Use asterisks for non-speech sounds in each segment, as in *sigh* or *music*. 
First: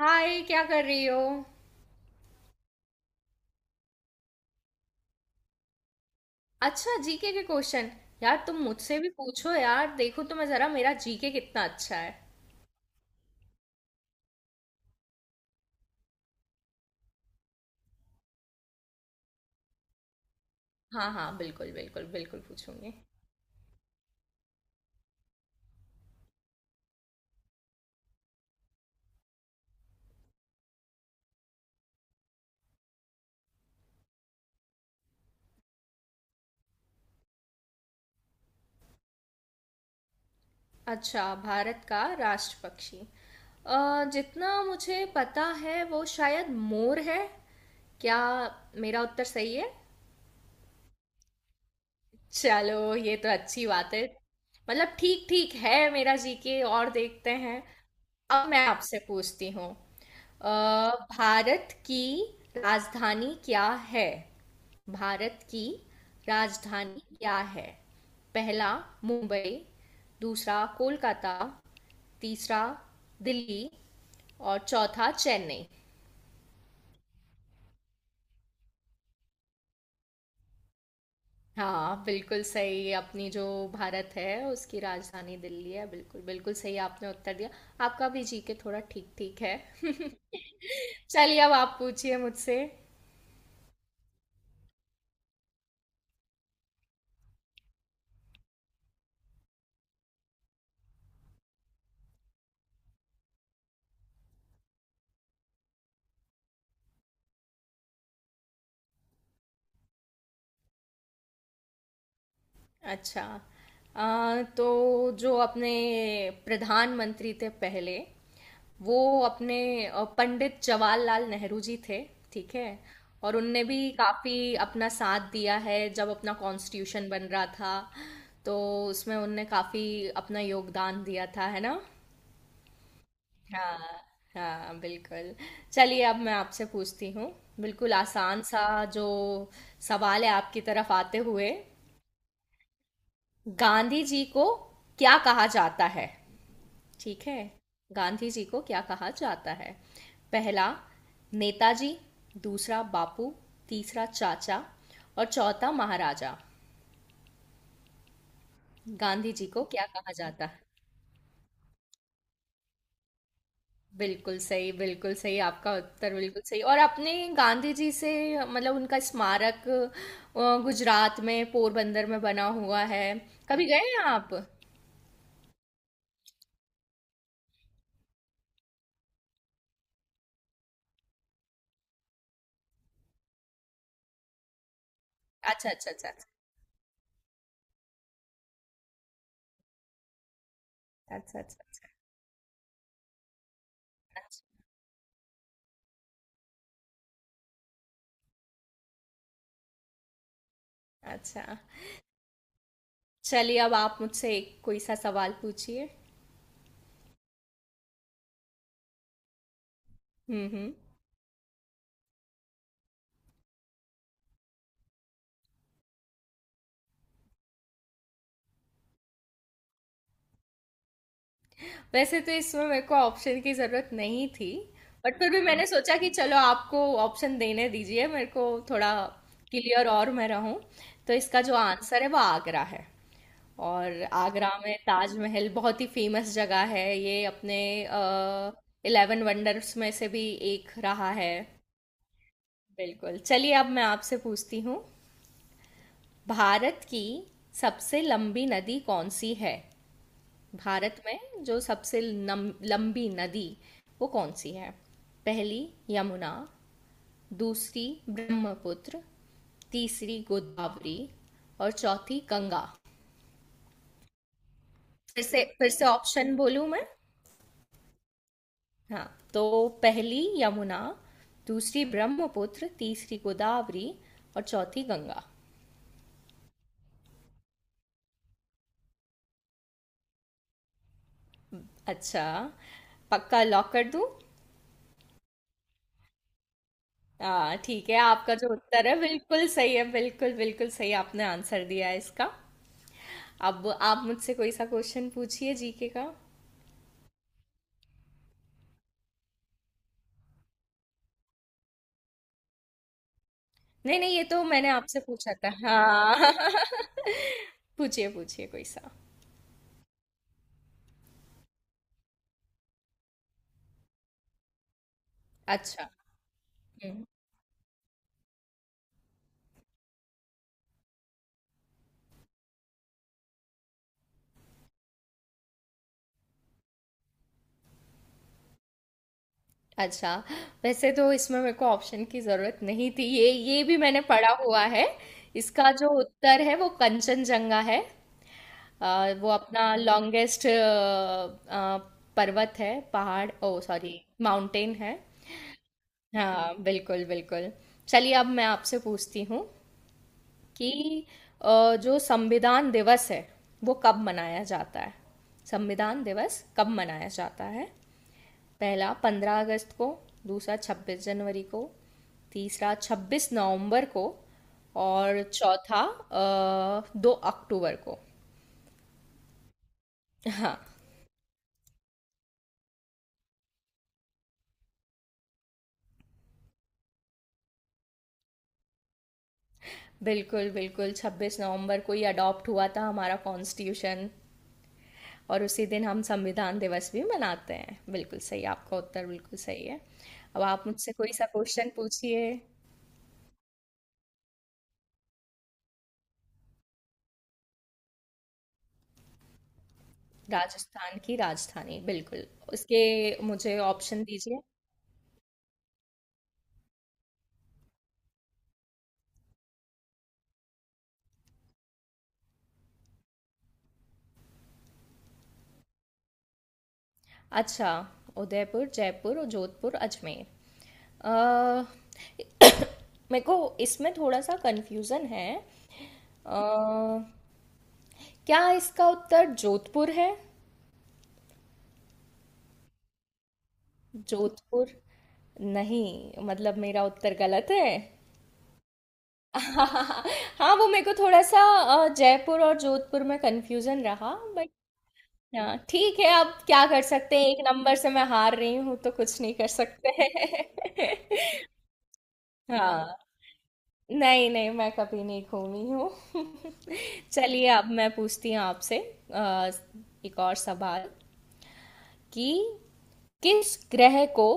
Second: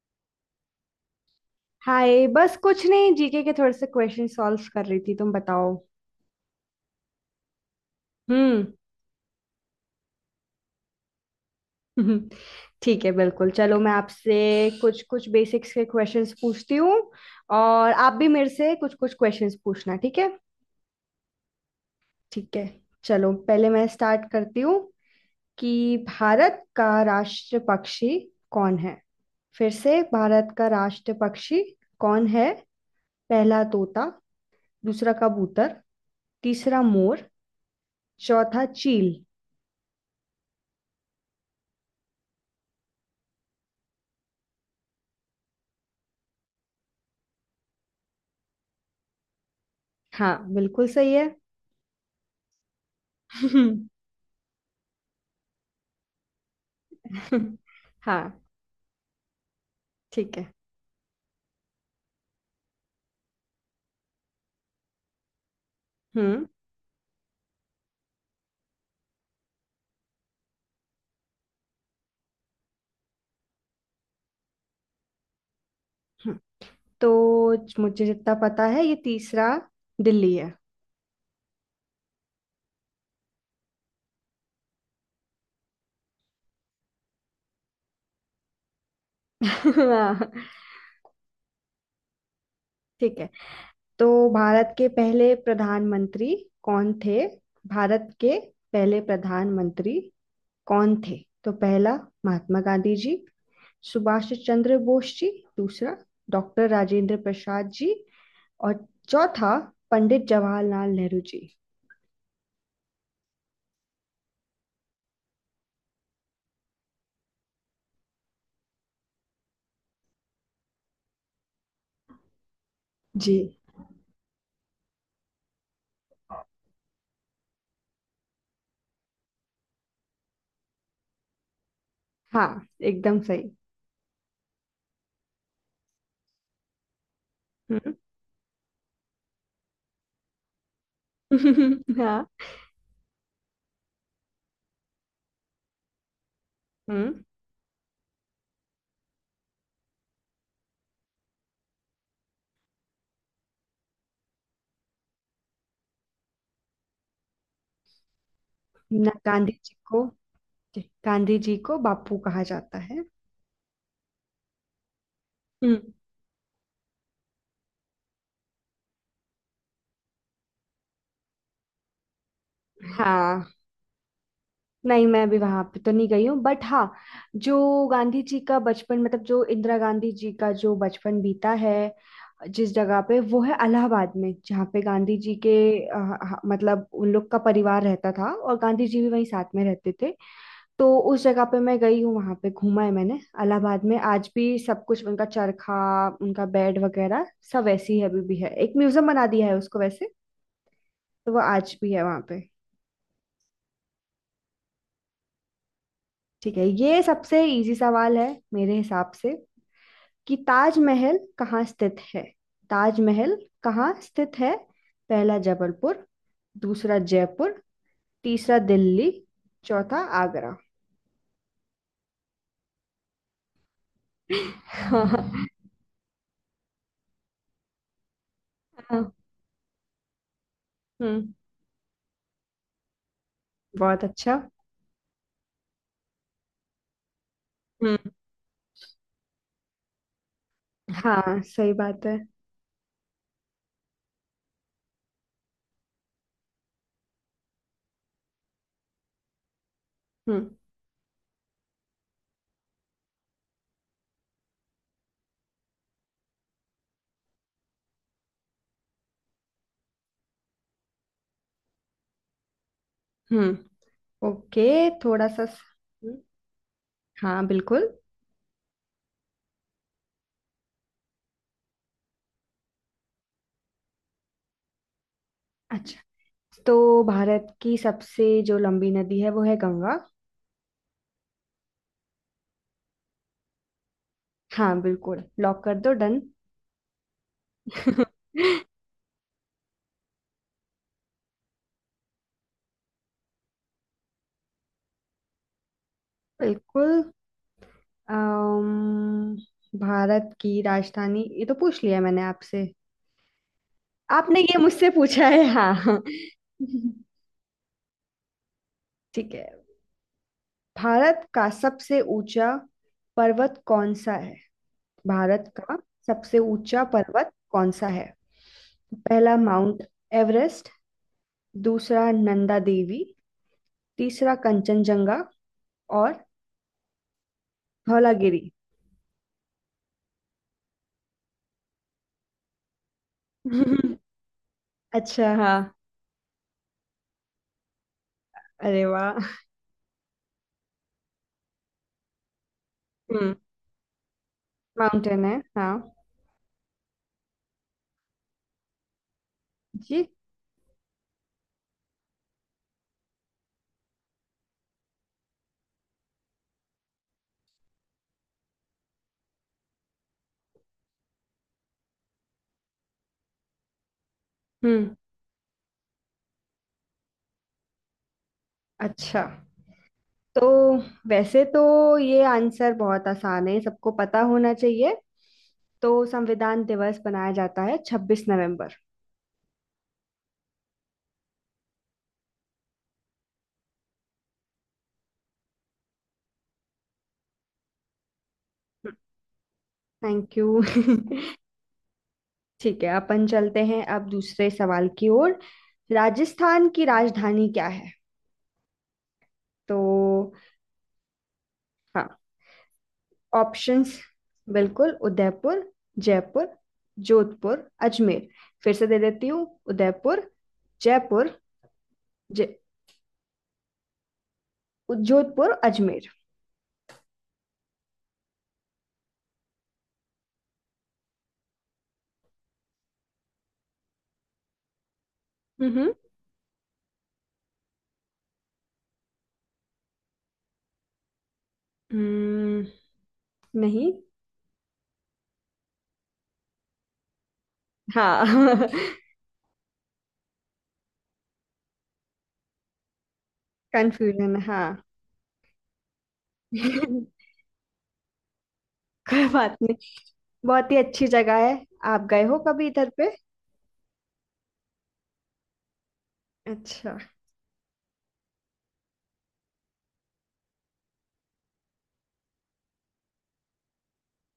हाय, क्या कर रही हो। हाय, बस कुछ नहीं, जीके के थोड़े से क्वेश्चन सॉल्व कर रही थी। तुम बताओ। अच्छा, जीके के क्वेश्चन। यार, तुम हम्म मुझसे भी पूछो यार, देखो तुम्हें जरा मेरा जीके कितना अच्छा है। *laughs* ठीक है, बिल्कुल। चलो, मैं आपसे कुछ कुछ बेसिक्स के क्वेश्चंस पूछती हूँ। और आप भी मेरे से कुछ कुछ क्वेश्चंस पूछना, ठीक है? हाँ हाँ, बिल्कुल बिल्कुल बिल्कुल ठीक है। पूछूंगी। चलो, पहले मैं स्टार्ट करती हूँ कि भारत का राष्ट्र पक्षी कौन है? फिर से, भारत का राष्ट्र पक्षी कौन है? पहला तोता, दूसरा कबूतर, तीसरा मोर, चौथा चील। अच्छा, भारत का राष्ट्र पक्षी। जितना मुझे पता है वो शायद मोर है। क्या मेरा उत्तर सही है? हाँ, बिल्कुल सही है। चलो, ये तो अच्छी हम्म। बात है। मतलब ठीक ठीक है मेरा जीके, और देखते *laughs* हैं। हाँ, अब मैं आपसे पूछती हूँ। ठीक अ, है। भारत की राजधानी क्या है? भारत की हम्म। राजधानी क्या है? पहला मुंबई, दूसरा कोलकाता, तीसरा दिल्ली, और चौथा चेन्नई। हम्म। तो मुझे जितना पता है ये तीसरा दिल्ली है। हाँ, बिल्कुल सही। अपनी जो भारत है उसकी राजधानी दिल्ली है। बिल्कुल बिल्कुल सही आपने उत्तर दिया। आपका भी जीके थोड़ा ठीक ठीक है। *laughs* हाँ, *laughs* चलिए, अब आप पूछिए मुझसे। ठीक है। तो भारत के पहले प्रधानमंत्री कौन थे? भारत के पहले प्रधानमंत्री कौन थे? तो पहला महात्मा गांधी जी, सुभाष चंद्र बोस जी, दूसरा डॉक्टर राजेंद्र प्रसाद जी, और चौथा पंडित जवाहरलाल नेहरू जी। अच्छा, तो जो अपने प्रधानमंत्री थे पहले, वो अपने पंडित जवाहरलाल नेहरू जी थे। ठीक है, जी। और उनने भी काफ़ी अपना साथ दिया है जब अपना कॉन्स्टिट्यूशन बन रहा था, तो उसमें उनने काफ़ी अपना योगदान दिया था, है ना? हाँ, एकदम सही। हाँ हाँ बिल्कुल। चलिए, अब मैं आपसे पूछती हूँ बिल्कुल हम्म आसान सा जो सवाल है आपकी तरफ आते हुए। *laughs* हाँ। गांधी जी को क्या कहा जाता है? हम्म ठीक है, गांधी जी को क्या कहा जाता है? पहला नेताजी, दूसरा बापू, तीसरा चाचा, और चौथा महाराजा। ना, गांधी जी गांधी को जी क्या को, कहा जाता है? गांधी जी को बापू कहा जाता है। बिल्कुल सही, बिल्कुल सही, आपका हम्म। उत्तर बिल्कुल सही। और आपने गांधी जी से, मतलब उनका स्मारक गुजरात में पोरबंदर में बना हुआ है। हाँ, कभी गए हैं आप? नहीं मैं भी वहां पे तो नहीं गई हूँ, बट हाँ, जो गांधी जी का बचपन, मतलब जो इंदिरा गांधी जी का जो बचपन बीता है जिस जगह पे, वो है इलाहाबाद में, जहाँ पे गांधी जी के अच्छा अच्छा अ, अच्छा अच्छा मतलब उन लोग का परिवार रहता था और गांधी जी भी वहीं साथ में रहते थे। तो उस अच्छा जगह पे मैं गई हूँ, वहां पे घूमा है मैंने। इलाहाबाद में आज अच्छा भी सब कुछ, उनका चरखा, उनका बेड वगैरह सब वैसे ही अभी भी है। एक म्यूजियम बना दिया है उसको वैसे। तो वो अच्छा अच्छा। आज भी है वहां पे। चलिए, अब आप मुझसे एक कोई सा सवाल पूछिए। ठीक है, ये सबसे इजी सवाल है मेरे हिसाब से, कि हुँ, हुँ। ताजमहल कहाँ स्थित है? ताजमहल कहाँ स्थित है? पहला जबलपुर, दूसरा जयपुर, तीसरा दिल्ली, चौथा आगरा। वैसे तो इसमें मेरे को ऑप्शन की ज़रूरत नहीं थी, *laughs* बट फिर भी हाँ। मैंने हुँ। सोचा कि चलो आपको ऑप्शन देने दीजिए, मेरे को थोड़ा क्लियर और मैं रहूँ। तो हम्म इसका जो आंसर है वो आगरा है। और बहुत अच्छा। आगरा में ताजमहल बहुत ही फेमस जगह है। ये अपने हम्म। अ, 11 वंडर्स में से भी एक रहा है। हाँ, सही बात है। बिल्कुल। चलिए, अब मैं आपसे पूछती हूँ, भारत की सबसे लंबी नदी कौन सी है? हम्म। भारत में जो सबसे लंबी नदी वो कौन सी है? पहली यमुना, दूसरी ब्रह्मपुत्र, तीसरी गोदावरी, और चौथी गंगा। हम्म। ओके। थोड़ा सा फिर से हम्म, ऑप्शन बोलूं मैं? हाँ, बिल्कुल। हाँ, तो पहली यमुना, दूसरी ब्रह्मपुत्र, तीसरी गोदावरी, और चौथी गंगा। अच्छा, तो भारत की सबसे जो लंबी नदी है वो है गंगा। अच्छा, पक्का लॉक कर दूं? हाँ, बिल्कुल लॉक कर दो, डन। ठीक है, *laughs* आपका जो उत्तर है बिल्कुल सही है। बिल्कुल बिल्कुल सही आपने आंसर दिया है इसका। अब आप मुझसे कोई सा क्वेश्चन पूछिए जीके का। बिल्कुल। अम, भारत की राजधानी ये तो पूछ लिया मैंने आपसे। नहीं नहीं, ये आपने तो ये मैंने मुझसे आपसे पूछा पूछा है, था, हाँ। *laughs* हाँ। *laughs* पूछिए पूछिए कोई सा। ठीक है। भारत का सबसे ऊंचा पर्वत कौन सा है? भारत का अच्छा। सबसे ऊंचा हम्म। पर्वत कौन सा है? पहला माउंट एवरेस्ट, दूसरा नंदा देवी, तीसरा कंचनजंगा, और धौलागिरी। अच्छा, वैसे तो इसमें मेरे को ऑप्शन की जरूरत नहीं थी, ये भी *laughs* मैंने पढ़ा हुआ है। अच्छा, हाँ। इसका जो उत्तर है वो कंचनजंगा है। अरे वाह। वो अपना लॉन्गेस्ट पर्वत है, पहाड़, हम्म ओ सॉरी, माउंटेन है। माउंटेन है, हाँ। हाँ बिल्कुल बिल्कुल। चलिए, अब मैं आपसे पूछती हूँ जी। कि जो संविधान दिवस है वो कब मनाया जाता है? संविधान दिवस कब मनाया जाता है? पहला पंद्रह अगस्त को, दूसरा छब्बीस जनवरी को, तीसरा छब्बीस नवंबर को, हम्म। और चौथा दो अक्टूबर को। अच्छा, तो हाँ वैसे तो ये आंसर बहुत आसान है, सबको पता होना चाहिए। तो संविधान दिवस मनाया जाता है 26 नवंबर। बिल्कुल बिल्कुल, छब्बीस नवंबर को ही अडॉप्ट हुआ था हमारा कॉन्स्टिट्यूशन, और उसी दिन हम संविधान दिवस भी मनाते हैं। बिल्कुल सही, आपका उत्तर बिल्कुल सही है। थैंक अब यू। आप मुझसे कोई *laughs* सा क्वेश्चन पूछिए। ठीक है, अपन चलते हैं अब दूसरे सवाल की ओर। राजस्थान की राजधानी क्या है? तो राजस्थान की राजधानी, हाँ, बिल्कुल। उसके मुझे ऑप्शंस, ऑप्शन दीजिए। बिल्कुल। उदयपुर, जयपुर, जोधपुर, अजमेर। फिर से दे देती हूँ। उदयपुर, जयपुर, जय जोधपुर, अजमेर। अच्छा, उदयपुर जयपुर और जोधपुर अजमेर। अ, *coughs* मेरे को इसमें थोड़ा सा कंफ्यूजन है। हम्म। अ, क्या इसका उत्तर जोधपुर है? हम्म, नहीं। जोधपुर नहीं, मतलब मेरा उत्तर गलत है। हाँ। *laughs* *laughs* हाँ, वो मेरे को थोड़ा सा जयपुर और जोधपुर में कंफ्यूजन रहा, कंफ्यूजन, बट हाँ। हाँ ठीक है। अब क्या *laughs* कर सकते हैं, एक नंबर से मैं हार रही हूँ, तो कुछ कोई नहीं कर बात नहीं। सकते बहुत ही हैं। अच्छी जगह है। आप गए हो *laughs* कभी इधर हाँ, पे? नहीं नहीं, मैं कभी नहीं घूमी हूँ। *laughs* अच्छा। चलिए, अब मैं पूछती हूँ आपसे अ, एक और सवाल कि किस ग्रह को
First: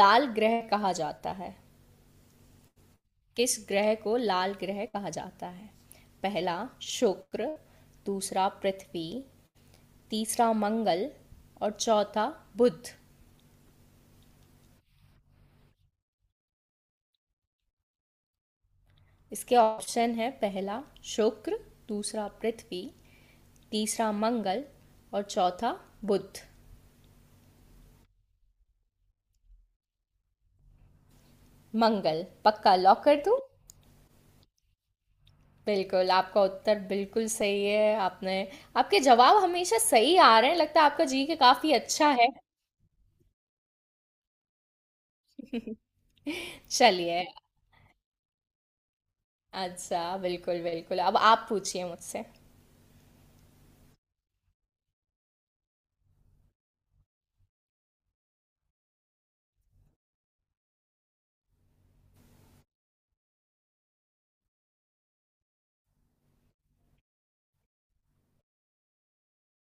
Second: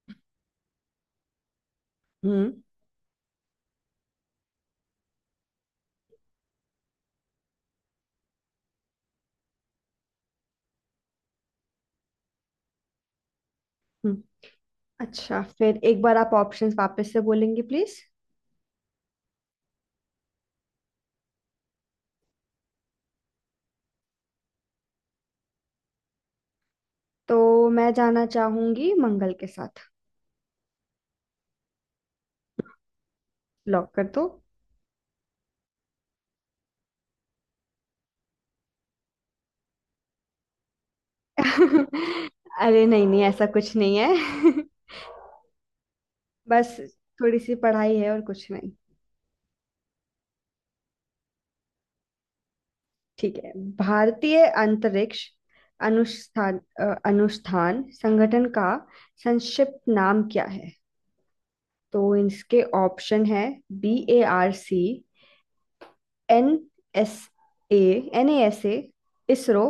लाल ग्रह कहा जाता है? हम्म। किस ग्रह को लाल ग्रह कहा जाता है? पहला शुक्र, दूसरा पृथ्वी, तीसरा मंगल, और चौथा बुध। अच्छा, फिर एक बार आप ऑप्शंस वापस से बोलेंगे प्लीज। इसके ऑप्शन है, पहला शुक्र, दूसरा पृथ्वी, तीसरा मंगल, और चौथा बुध। तो मैं जाना चाहूंगी मंगल के साथ। मंगल, पक्का लॉक कर दूं? लॉक कर दो। बिल्कुल, आपका उत्तर बिल्कुल सही है। आपने, आपके जवाब हमेशा सही आ रहे हैं, लगता है आपका जी के काफी अच्छा है। *laughs* अरे नहीं नहीं, ऐसा कुछ नहीं है। *laughs* बस, चलिए। थोड़ी सी पढ़ाई है और कुछ नहीं। अच्छा बिल्कुल बिल्कुल, अब आप पूछिए मुझसे। ठीक है। भारतीय अंतरिक्ष अनुष्ठान, अनुष्ठान संगठन का संक्षिप्त नाम क्या है? तो इसके ऑप्शन है, BARC, NSA, NASA, ISRO,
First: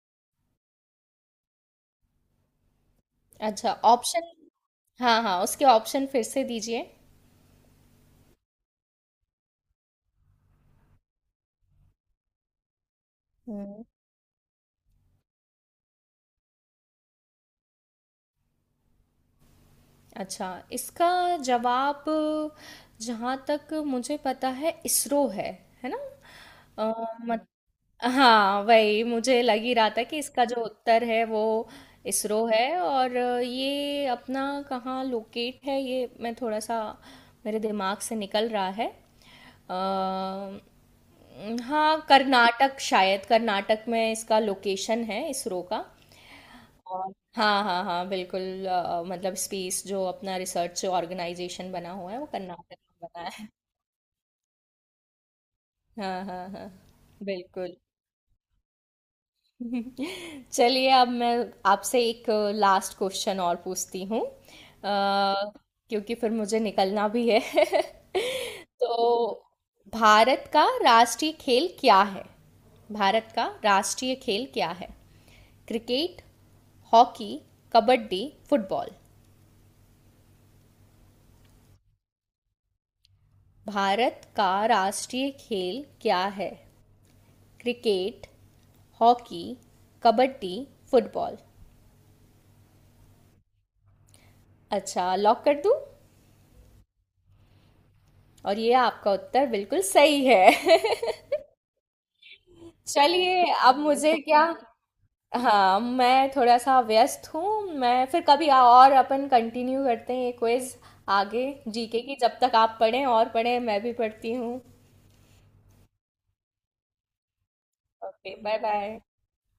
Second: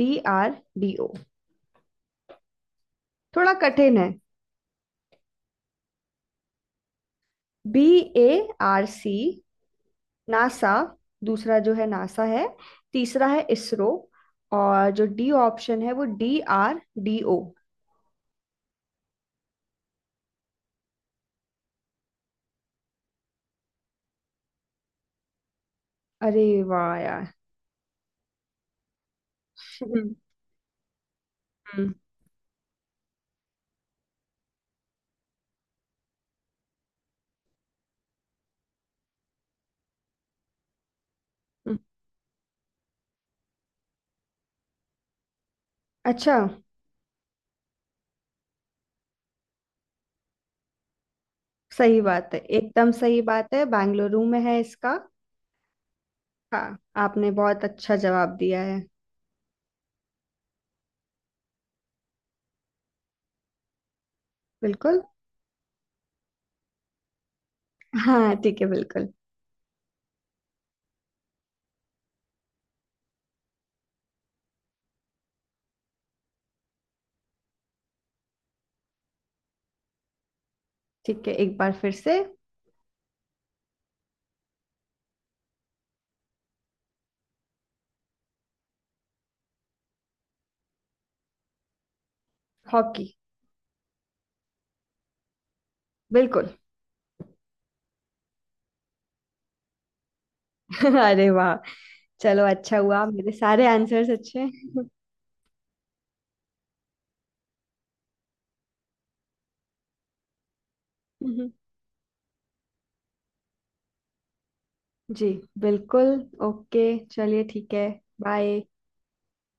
BRD। थोड़ा अच्छा कठिन है। ऑप्शन, हाँ हाँ, उसके ऑप्शन फिर से दीजिए। BARC, नासा, दूसरा जो है नासा है, तीसरा है इसरो, और जो डी ऑप्शन है वो DRDO। अच्छा, इसका जवाब जहाँ तक मुझे पता है इसरो है ना? अरे अ, वाह यार। मत हाँ, वही मुझे लग ही रहा था हम्म। कि इसका जो उत्तर है वो हम्म। इसरो है। और ये अपना कहाँ लोकेट है, ये मैं थोड़ा सा, मेरे दिमाग से निकल रहा है। अ, हम्म। हाँ, कर्नाटक, शायद कर्नाटक में इसका लोकेशन है, इसरो का। अच्छा। और हाँ हाँ हाँ बिल्कुल, मतलब स्पेस जो अपना रिसर्च ऑर्गेनाइजेशन बना सही हुआ है वो बात है, कर्नाटक एकदम में सही बना है। बात है, बेंगलुरु में है इसका। हाँ हाँ हाँ हाँ। आपने बहुत बिल्कुल। अच्छा जवाब दिया है। *laughs* चलिए, अब मैं आपसे एक लास्ट क्वेश्चन और पूछती हूँ, बिल्कुल। क्योंकि फिर मुझे निकलना भी है। हाँ ठीक है, *laughs* बिल्कुल। तो भारत का राष्ट्रीय खेल क्या है? भारत का राष्ट्रीय खेल क्या है? Cricket, hockey, kabaddi, football. ठीक है, एक बार फिर से। भारत का राष्ट्रीय खेल क्या है? Cricket, hockey, kabaddi, football. Hockey. अच्छा, लॉक कर दूं? बिल्कुल। और ये आपका उत्तर बिल्कुल सही है। *laughs* अरे वाह, चलो अच्छा *laughs* हुआ, मेरे चलिए, सारे अब आंसर्स मुझे अच्छे क्या, हैं। हाँ, मैं थोड़ा सा व्यस्त हूँ। मैं फिर कभी और अपन कंटिन्यू करते हैं ये क्विज आगे, *laughs* जीके की। जब तक आप पढ़ें और पढ़ें, मैं भी पढ़ती हूँ। जी, बिल्कुल। ओके, चलिए ठीक है। Okay, bye bye. बाय।